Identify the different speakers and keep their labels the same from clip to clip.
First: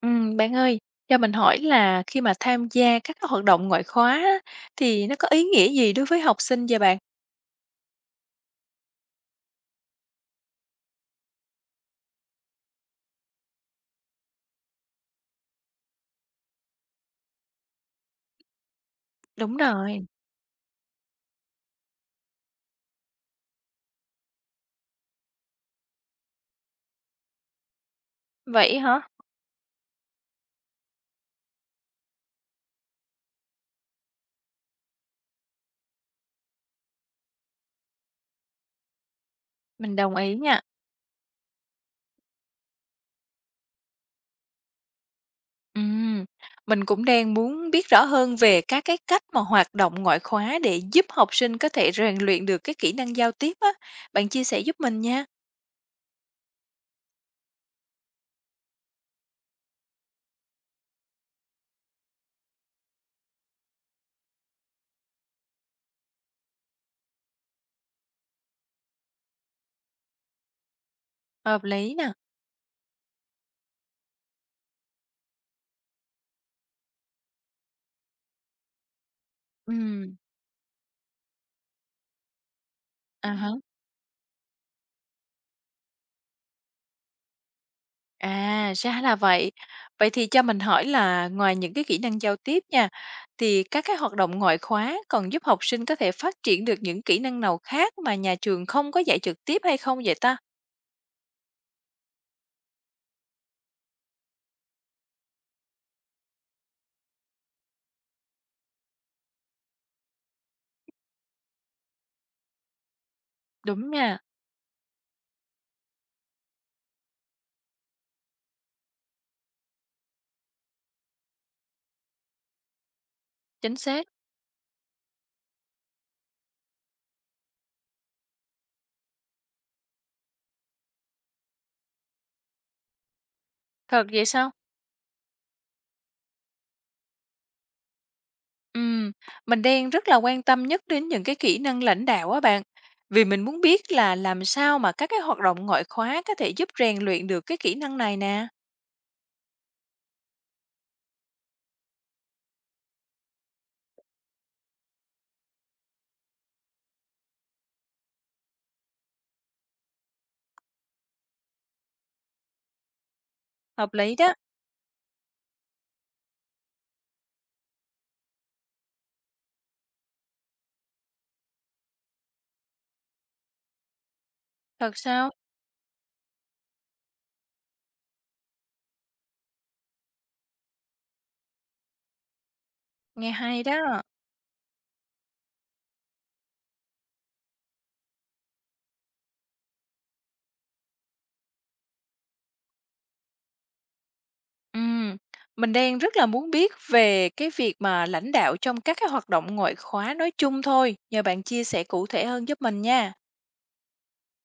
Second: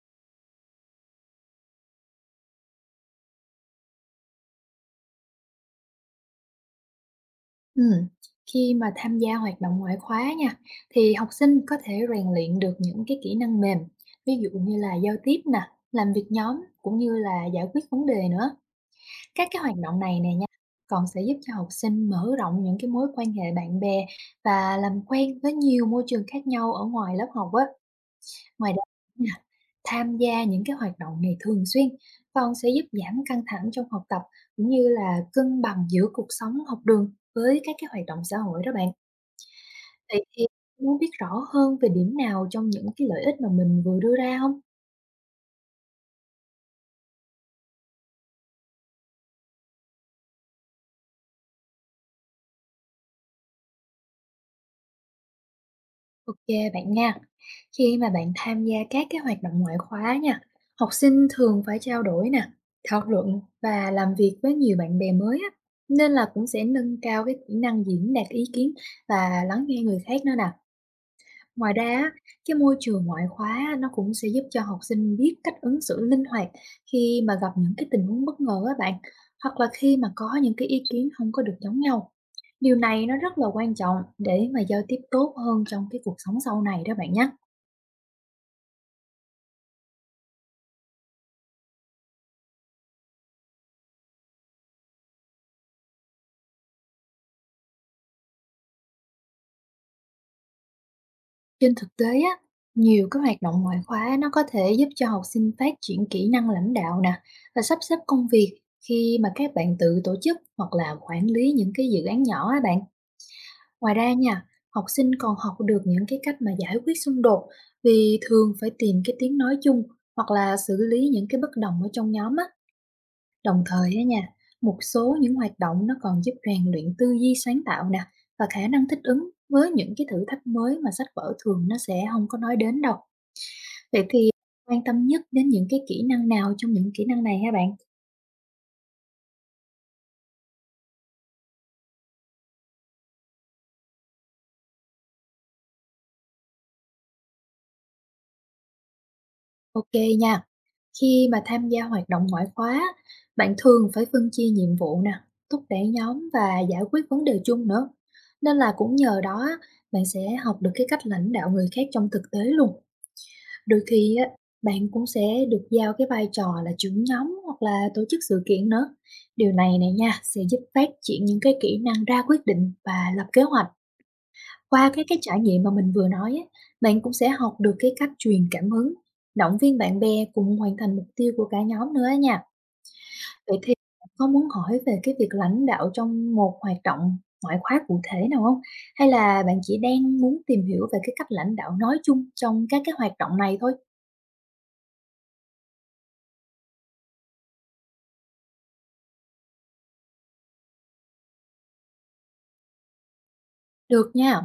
Speaker 1: Bạn ơi, cho mình hỏi là khi mà tham gia các cái hoạt động ngoại khóa á, thì nó có ý nghĩa gì đối với học sinh vậy bạn?
Speaker 2: Ừm, Khi mà tham gia hoạt động ngoại khóa nha, thì học sinh có thể rèn luyện được những cái kỹ năng mềm, ví dụ như là giao tiếp nè, làm việc nhóm cũng như là giải quyết vấn đề nữa. Các
Speaker 1: Đúng
Speaker 2: cái hoạt động
Speaker 1: rồi.
Speaker 2: này nè nha, còn sẽ giúp cho học sinh mở rộng những cái mối quan hệ bạn bè và làm quen với nhiều môi trường khác nhau ở ngoài lớp học á. Ngoài
Speaker 1: Vậy
Speaker 2: ra
Speaker 1: hả?
Speaker 2: nha, tham gia những cái hoạt động này thường xuyên còn sẽ giúp giảm căng thẳng trong học tập cũng như là cân bằng giữa cuộc sống học đường với các cái hoạt động xã hội đó bạn.
Speaker 1: Mình đồng
Speaker 2: Vậy
Speaker 1: ý
Speaker 2: thì
Speaker 1: nha.
Speaker 2: muốn biết rõ hơn về điểm nào trong những cái lợi ích mà mình vừa đưa ra không?
Speaker 1: Ừm, mình cũng đang muốn biết rõ hơn về các cái cách mà hoạt động ngoại khóa để giúp học sinh có thể rèn luyện được cái kỹ năng giao tiếp á. Bạn chia sẻ giúp mình nha.
Speaker 2: Ok bạn nha. Khi mà bạn tham gia các cái hoạt động ngoại khóa nha, học sinh thường phải trao đổi nè, thảo luận và làm việc với nhiều bạn bè mới á, nên là cũng sẽ nâng cao cái kỹ năng diễn đạt ý kiến và lắng nghe người khác nữa nè.
Speaker 1: Hợp
Speaker 2: Ngoài ra
Speaker 1: lý
Speaker 2: á,
Speaker 1: nè.
Speaker 2: cái môi trường ngoại khóa á, nó cũng sẽ giúp cho học sinh biết cách ứng xử linh hoạt khi mà gặp những cái tình huống bất ngờ á bạn, hoặc là khi mà
Speaker 1: Ừm,
Speaker 2: có những cái ý kiến không có được giống nhau. Điều này nó
Speaker 1: à
Speaker 2: rất là
Speaker 1: hả.
Speaker 2: quan trọng để mà giao tiếp tốt hơn trong cái cuộc sống sau này đó bạn nhé.
Speaker 1: À, ra là vậy. Vậy thì cho mình hỏi là ngoài những cái kỹ năng giao tiếp nha, thì các cái hoạt động ngoại khóa còn giúp học sinh có thể phát triển được những kỹ năng nào khác mà nhà trường không có dạy trực tiếp hay không vậy ta?
Speaker 2: Trên thực tế á, nhiều cái hoạt động ngoại khóa nó có thể giúp cho học sinh phát triển kỹ năng lãnh đạo nè và sắp xếp công việc khi mà các bạn tự tổ chức hoặc là quản lý những cái dự án nhỏ á bạn.
Speaker 1: Đúng
Speaker 2: Ngoài ra
Speaker 1: nha,
Speaker 2: nha, học sinh còn học được những cái cách mà giải quyết xung đột vì thường phải tìm cái tiếng nói chung hoặc là xử lý những cái bất đồng ở trong nhóm á. Đồng
Speaker 1: chính
Speaker 2: thời á
Speaker 1: xác.
Speaker 2: nha, một số những hoạt động nó còn giúp rèn luyện tư duy sáng tạo nè và khả năng thích ứng với những cái thử thách mới mà sách vở thường nó sẽ không có nói đến đâu. Vậy
Speaker 1: Thật vậy
Speaker 2: thì
Speaker 1: sao?
Speaker 2: quan tâm nhất đến những cái kỹ năng nào trong những kỹ năng này hả bạn?
Speaker 1: Ừm, mình đang rất là quan tâm nhất đến những cái kỹ năng lãnh đạo á bạn. Vì mình muốn biết là làm sao mà các cái hoạt động ngoại khóa có thể giúp rèn luyện được cái kỹ năng này nè.
Speaker 2: Ok nha. Khi mà tham gia hoạt động ngoại khóa, bạn thường phải phân chia nhiệm vụ nè, thúc đẩy nhóm và giải quyết vấn đề chung nữa. Nên là cũng nhờ đó á, bạn sẽ học được cái cách lãnh đạo người khác trong thực tế luôn. Đôi
Speaker 1: Hợp lý
Speaker 2: khi á,
Speaker 1: đó.
Speaker 2: bạn cũng sẽ được giao cái vai trò là trưởng nhóm hoặc là tổ chức sự kiện nữa. Điều này này nha sẽ giúp phát triển những cái kỹ năng ra quyết định và lập kế hoạch qua
Speaker 1: Thật
Speaker 2: cái
Speaker 1: sao?
Speaker 2: trải nghiệm mà mình vừa nói á, bạn cũng sẽ học được cái cách truyền cảm hứng, động viên bạn bè cùng hoàn thành mục tiêu của cả nhóm nữa á nha.
Speaker 1: Nghe
Speaker 2: Vậy
Speaker 1: hay
Speaker 2: thì
Speaker 1: đó.
Speaker 2: bạn có muốn hỏi về cái việc lãnh đạo trong một hoạt động ngoại khóa cụ thể nào không? Hay là bạn chỉ đang muốn tìm hiểu về cái cách lãnh đạo nói chung trong các cái hoạt động này thôi?
Speaker 1: Ừm, mình đang rất là muốn biết về cái việc mà lãnh đạo trong các cái hoạt động ngoại khóa nói chung thôi, nhờ bạn chia sẻ cụ thể hơn giúp mình nha.
Speaker 2: Được nha.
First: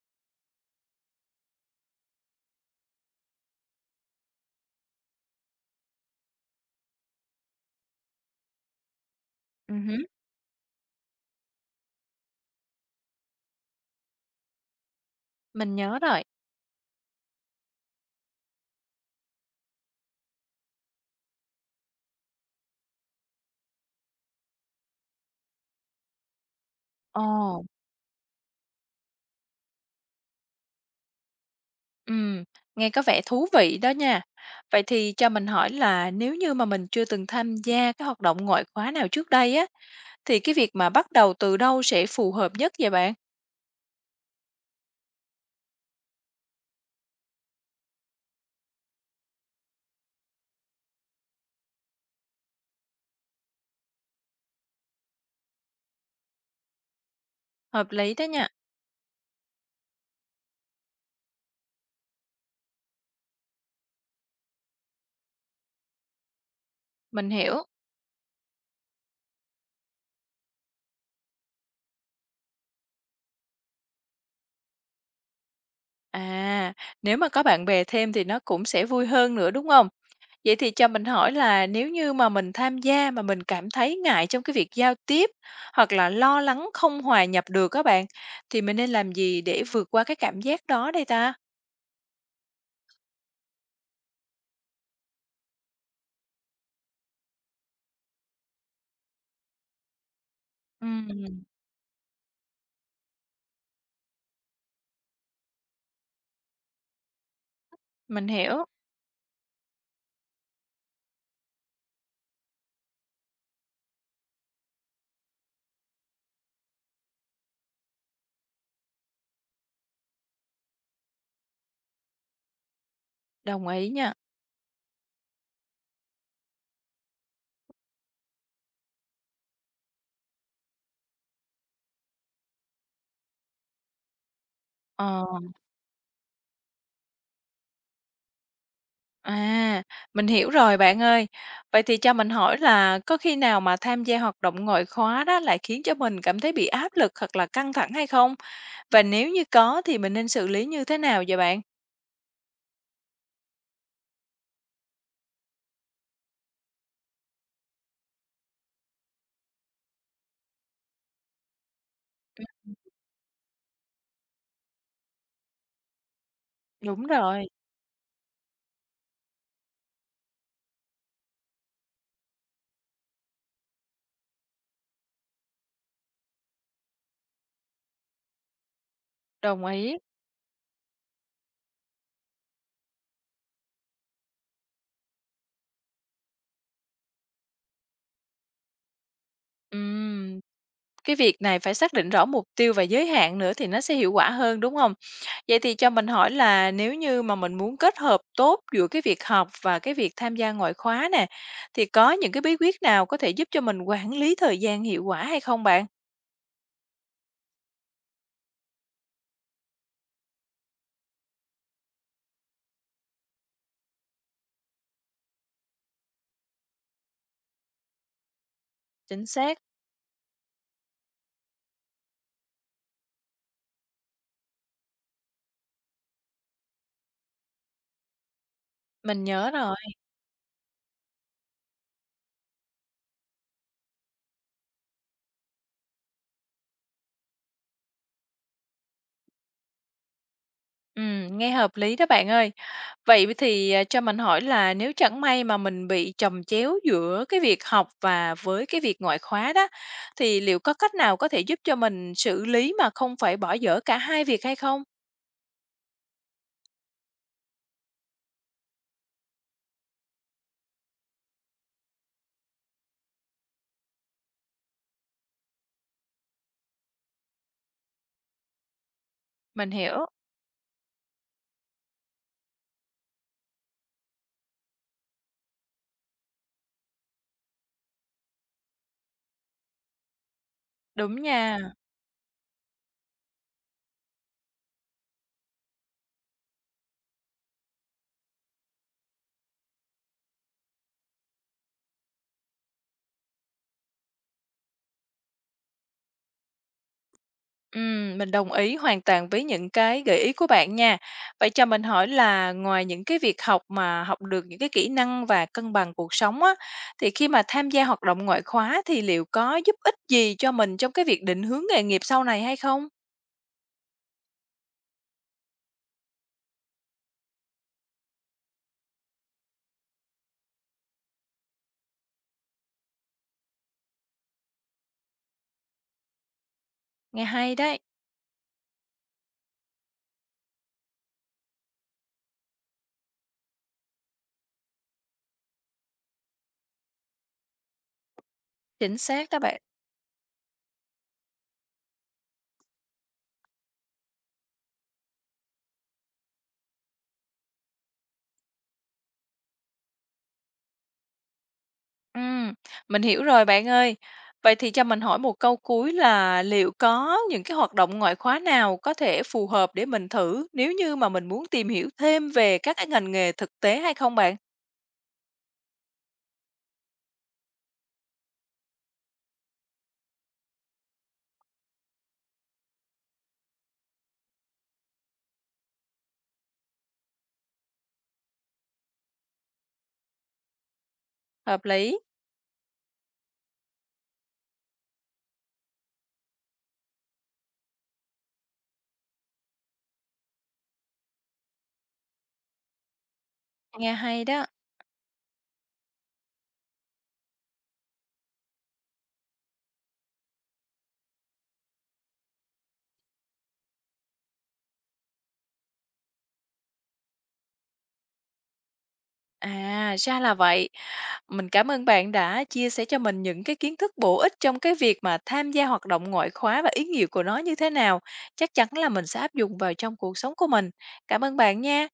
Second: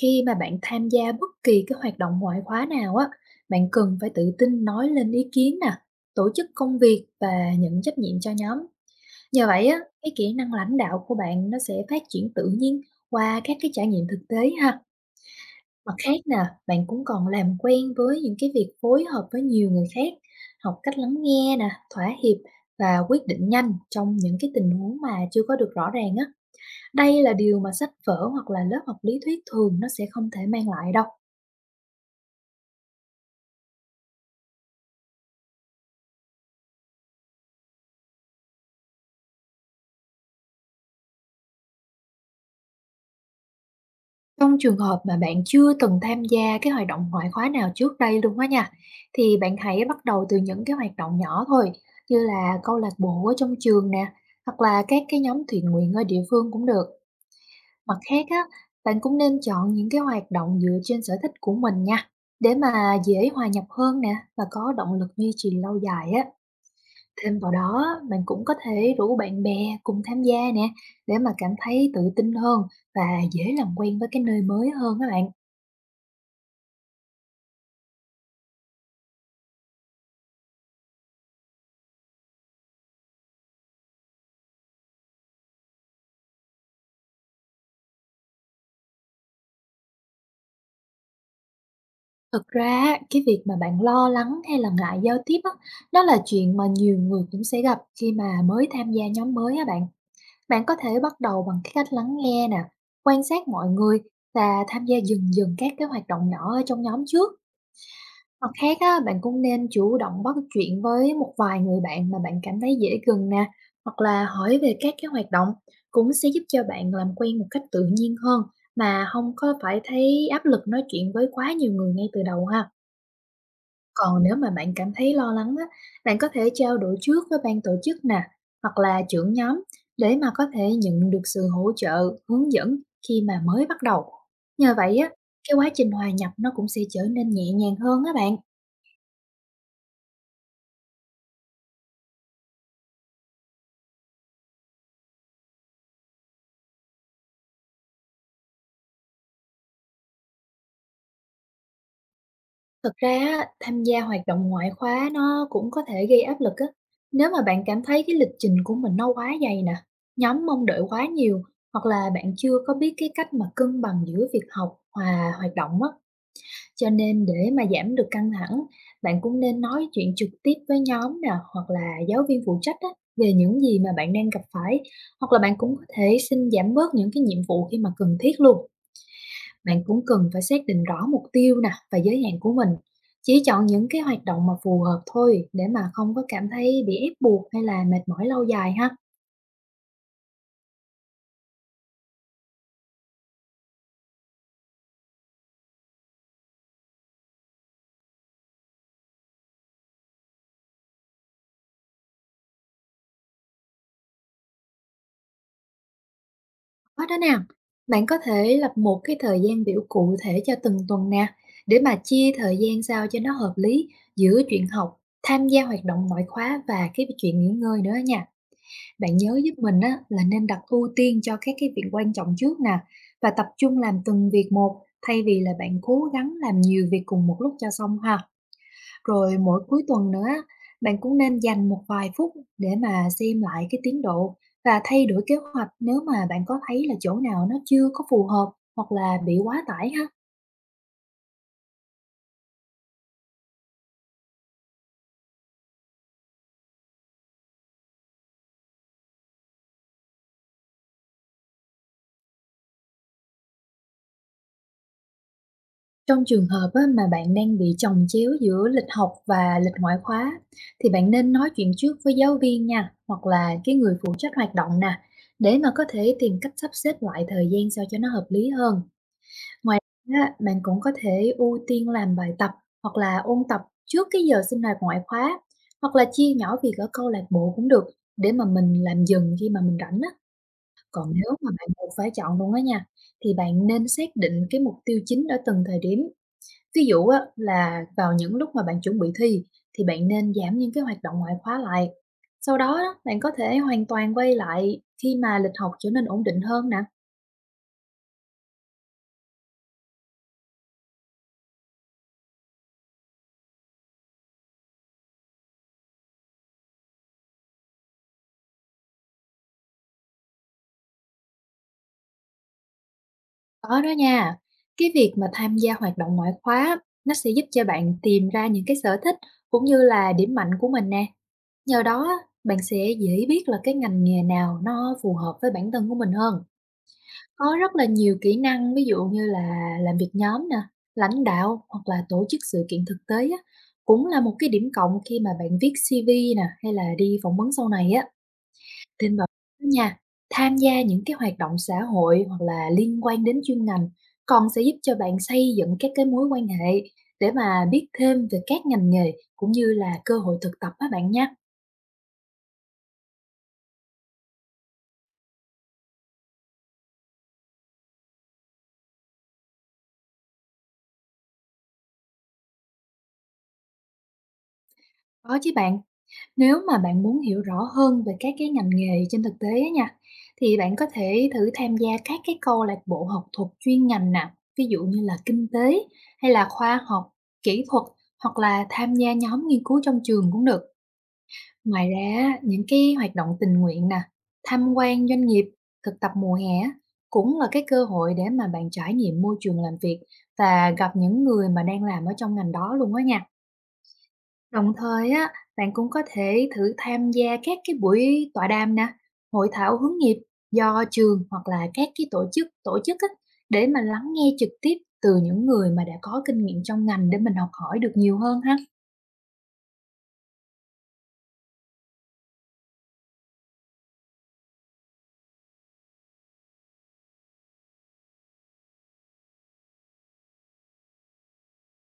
Speaker 2: Khi mà bạn tham gia bất kỳ cái hoạt động ngoại khóa nào á, bạn cần phải tự tin nói lên ý kiến nè, tổ chức công việc và nhận trách nhiệm cho nhóm. Nhờ vậy á,
Speaker 1: Ừm
Speaker 2: cái kỹ năng lãnh đạo của bạn nó sẽ phát triển tự nhiên qua các cái trải nghiệm thực tế ha.
Speaker 1: mình
Speaker 2: Mặt
Speaker 1: nhớ
Speaker 2: khác
Speaker 1: rồi.
Speaker 2: nè, bạn cũng còn làm quen với những cái việc phối hợp với nhiều người khác, học cách lắng nghe nè, thỏa hiệp và quyết định nhanh trong những cái tình huống mà chưa có được rõ ràng á. Đây là điều
Speaker 1: Ồ,
Speaker 2: mà sách vở hoặc là lớp học lý thuyết thường nó sẽ không thể mang lại đâu.
Speaker 1: ừm, nghe có vẻ thú vị đó nha. Vậy thì cho mình hỏi là nếu như mà mình chưa từng tham gia cái hoạt động ngoại khóa nào trước đây á, thì cái việc mà bắt đầu từ đâu sẽ phù hợp nhất vậy bạn?
Speaker 2: Trong trường hợp mà bạn chưa từng tham gia cái hoạt động ngoại khóa nào trước đây luôn á nha, thì bạn hãy bắt đầu từ những cái hoạt động nhỏ thôi, như là câu lạc bộ ở trong trường nè, hoặc là các cái nhóm thiện nguyện ở địa phương cũng được.
Speaker 1: Hợp
Speaker 2: Mặt
Speaker 1: lý
Speaker 2: khác
Speaker 1: đó
Speaker 2: á,
Speaker 1: nha,
Speaker 2: bạn cũng nên chọn những cái hoạt động dựa trên sở thích của mình nha, để mà dễ hòa nhập hơn nè và có động lực duy trì lâu dài á.
Speaker 1: mình
Speaker 2: Thêm vào
Speaker 1: hiểu.
Speaker 2: đó, bạn cũng có thể rủ bạn bè cùng tham gia nè, để mà cảm thấy tự tin hơn và dễ làm quen với cái nơi mới hơn các bạn.
Speaker 1: À, nếu mà có bạn bè thêm thì nó cũng sẽ vui hơn nữa, đúng không? Vậy thì cho mình hỏi là nếu như mà mình tham gia mà mình cảm thấy ngại trong cái việc giao tiếp, hoặc là lo lắng không hòa nhập được các bạn, thì mình nên làm gì để vượt qua cái cảm giác đó đây ta?
Speaker 2: Thực ra á, cái việc mà bạn lo lắng hay là ngại giao tiếp á, đó là chuyện mà nhiều người cũng sẽ gặp khi mà mới tham gia nhóm mới á bạn. Bạn có thể bắt
Speaker 1: Ừm,
Speaker 2: đầu bằng cái cách lắng nghe nè, quan sát mọi người và tham gia dần dần các cái hoạt động nhỏ ở trong nhóm trước.
Speaker 1: mình
Speaker 2: Mặt
Speaker 1: hiểu,
Speaker 2: khác á, bạn cũng nên chủ động bắt chuyện với một vài người bạn mà bạn cảm thấy dễ gần nè, hoặc là hỏi về các cái hoạt động cũng sẽ giúp cho bạn làm quen một cách tự nhiên hơn mà không có phải thấy áp lực nói chuyện với quá nhiều người ngay từ đầu ha.
Speaker 1: đồng ý nha.
Speaker 2: Còn nếu mà bạn cảm thấy lo lắng á, bạn có thể trao đổi trước với ban tổ chức nè, hoặc là trưởng nhóm để mà có thể nhận được sự hỗ trợ, hướng dẫn khi mà mới bắt đầu. Nhờ vậy á,
Speaker 1: Ờ,
Speaker 2: cái quá trình hòa nhập nó cũng sẽ trở nên nhẹ nhàng hơn á bạn.
Speaker 1: à, mình hiểu rồi bạn ơi. Vậy thì cho mình hỏi là có khi nào mà tham gia hoạt động ngoại khóa đó lại khiến cho mình cảm thấy bị áp lực hoặc là căng thẳng hay không? Và nếu như có thì mình nên xử lý như thế nào vậy bạn?
Speaker 2: Thực ra á, tham gia hoạt động ngoại khóa nó cũng có thể gây áp lực á. Nếu mà bạn cảm thấy cái lịch trình của mình nó quá dày nè, nhóm mong đợi quá nhiều, hoặc là bạn chưa có biết cái cách mà cân bằng giữa việc học và hoạt động á, cho
Speaker 1: Đúng
Speaker 2: nên
Speaker 1: rồi.
Speaker 2: để mà giảm được căng thẳng, bạn cũng nên nói chuyện trực tiếp với nhóm nè, hoặc là giáo viên phụ trách á, về những gì mà bạn đang gặp phải, hoặc là bạn cũng có thể xin giảm bớt những cái nhiệm vụ khi mà cần thiết luôn.
Speaker 1: Đồng
Speaker 2: Bạn
Speaker 1: ý.
Speaker 2: cũng cần phải xác định rõ mục tiêu nè và giới hạn của mình. Chỉ chọn những cái hoạt động mà phù hợp thôi để mà không có cảm thấy bị ép buộc hay là mệt mỏi lâu dài ha.
Speaker 1: Ừm, cái việc này phải xác định rõ mục tiêu và giới hạn nữa thì nó sẽ hiệu quả hơn, đúng không? Vậy thì cho mình hỏi là nếu như mà mình muốn kết hợp tốt giữa cái việc học và cái việc tham gia ngoại khóa nè, thì có những cái bí quyết nào có thể giúp cho mình quản lý thời gian hiệu quả hay không bạn?
Speaker 2: Có đó nè, bạn có thể lập một cái thời gian biểu cụ thể cho từng tuần nè, để mà chia thời gian sao cho nó hợp lý giữa chuyện học, tham gia hoạt động ngoại khóa và cái chuyện nghỉ ngơi nữa nha. Bạn
Speaker 1: Chính
Speaker 2: nhớ giúp
Speaker 1: xác.
Speaker 2: mình á, là nên đặt ưu tiên cho các cái việc quan trọng trước nè và tập trung làm từng việc một thay vì là bạn cố gắng làm nhiều việc cùng một lúc cho xong ha.
Speaker 1: Mình
Speaker 2: Rồi
Speaker 1: nhớ
Speaker 2: mỗi
Speaker 1: rồi.
Speaker 2: cuối tuần nữa á, bạn cũng nên dành một vài phút để mà xem lại cái tiến độ và thay đổi kế hoạch nếu mà bạn có thấy là chỗ nào nó chưa có phù hợp hoặc là bị quá tải ha.
Speaker 1: Nghe hợp lý đó bạn ơi. Vậy thì, cho mình hỏi là nếu chẳng may mà mình bị chồng chéo giữa cái việc học và với cái việc ngoại khóa đó, thì liệu có cách nào có thể giúp cho mình xử lý mà không phải bỏ dở cả hai việc hay không?
Speaker 2: Trong trường hợp á, mà bạn đang bị chồng chéo giữa lịch học và lịch ngoại khóa, thì bạn nên nói chuyện trước với giáo viên nha, hoặc là cái người phụ trách hoạt động nè, để mà có thể tìm cách sắp xếp lại thời gian sao cho nó hợp lý hơn.
Speaker 1: Mình
Speaker 2: Ngoài
Speaker 1: hiểu,
Speaker 2: á, bạn cũng có thể ưu tiên làm bài tập hoặc là ôn tập trước cái giờ sinh hoạt ngoại khóa, hoặc là chia nhỏ việc ở câu lạc bộ cũng được, để mà mình làm dần khi mà mình rảnh á. Còn
Speaker 1: đúng
Speaker 2: nếu mà
Speaker 1: nha.
Speaker 2: bạn buộc phải chọn luôn á nha, thì bạn nên xác định cái mục tiêu chính ở từng thời điểm. Ví dụ á, là vào những lúc mà bạn chuẩn bị thi thì bạn nên giảm những cái hoạt động ngoại khóa lại. Sau đó á, bạn có thể hoàn toàn quay lại khi mà lịch học trở nên ổn định hơn nè.
Speaker 1: Mình đồng ý hoàn toàn với những cái gợi ý của bạn nha. Vậy cho mình hỏi là ngoài những cái việc học mà học được những cái kỹ năng và cân bằng cuộc sống á, thì khi mà tham gia hoạt động ngoại khóa thì liệu có giúp ích gì cho mình trong cái việc định hướng nghề nghiệp sau này hay không?
Speaker 2: Có đó nha. Cái việc mà tham gia hoạt động ngoại khóa nó sẽ giúp cho bạn tìm ra những cái sở thích cũng như là điểm mạnh của mình nè. Nhờ đó á, bạn sẽ dễ biết là cái ngành nghề nào nó phù hợp với bản thân của mình hơn.
Speaker 1: Nghe hay
Speaker 2: Có rất
Speaker 1: đấy,
Speaker 2: là nhiều kỹ năng, ví dụ như là làm việc nhóm nè, lãnh đạo hoặc là tổ chức sự kiện thực tế á, cũng là một cái điểm cộng khi mà bạn viết CV nè hay là đi phỏng vấn sau này á.
Speaker 1: chính
Speaker 2: Tin vào
Speaker 1: xác đó bạn.
Speaker 2: đó nha, tham gia những cái hoạt động xã hội hoặc là liên quan đến chuyên ngành còn sẽ giúp cho bạn xây dựng các cái mối quan hệ để mà biết thêm về các ngành nghề cũng như là cơ hội thực tập á bạn nha.
Speaker 1: Ừm, mình hiểu rồi bạn ơi. Vậy thì cho mình hỏi một câu cuối là liệu có những cái hoạt động ngoại khóa nào có thể phù hợp để mình thử nếu như mà mình muốn tìm hiểu thêm về các cái ngành nghề thực tế hay không bạn?
Speaker 2: Có chứ bạn, nếu mà bạn muốn hiểu rõ hơn về các cái ngành nghề trên thực tế á nha, thì bạn có thể thử tham gia các cái câu lạc bộ học thuật chuyên ngành nè, ví dụ như là kinh tế hay là khoa học, kỹ thuật, hoặc là tham gia nhóm nghiên cứu trong trường cũng được.
Speaker 1: Hợp
Speaker 2: Ngoài
Speaker 1: lý,
Speaker 2: ra á, những cái hoạt động tình nguyện nè, tham quan doanh nghiệp, thực tập mùa hè á, cũng là cái cơ hội để mà bạn trải nghiệm môi trường làm việc và gặp những người mà đang làm ở trong ngành đó luôn á nha.
Speaker 1: nghe hay đó.
Speaker 2: Đồng thời á, bạn cũng có thể thử tham gia các cái buổi tọa đàm nè, hội thảo hướng nghiệp do trường hoặc là các cái tổ chức á, để mà lắng nghe trực tiếp từ những người mà đã có kinh nghiệm trong ngành để mình học hỏi được nhiều hơn ha.
Speaker 1: À, ra là vậy. Mình cảm ơn bạn đã chia sẻ cho mình những cái kiến thức bổ ích trong cái việc mà tham gia hoạt động ngoại khóa và ý nghĩa của nó như thế nào. Chắc chắn là mình sẽ áp dụng vào trong cuộc sống của mình. Cảm ơn bạn nha.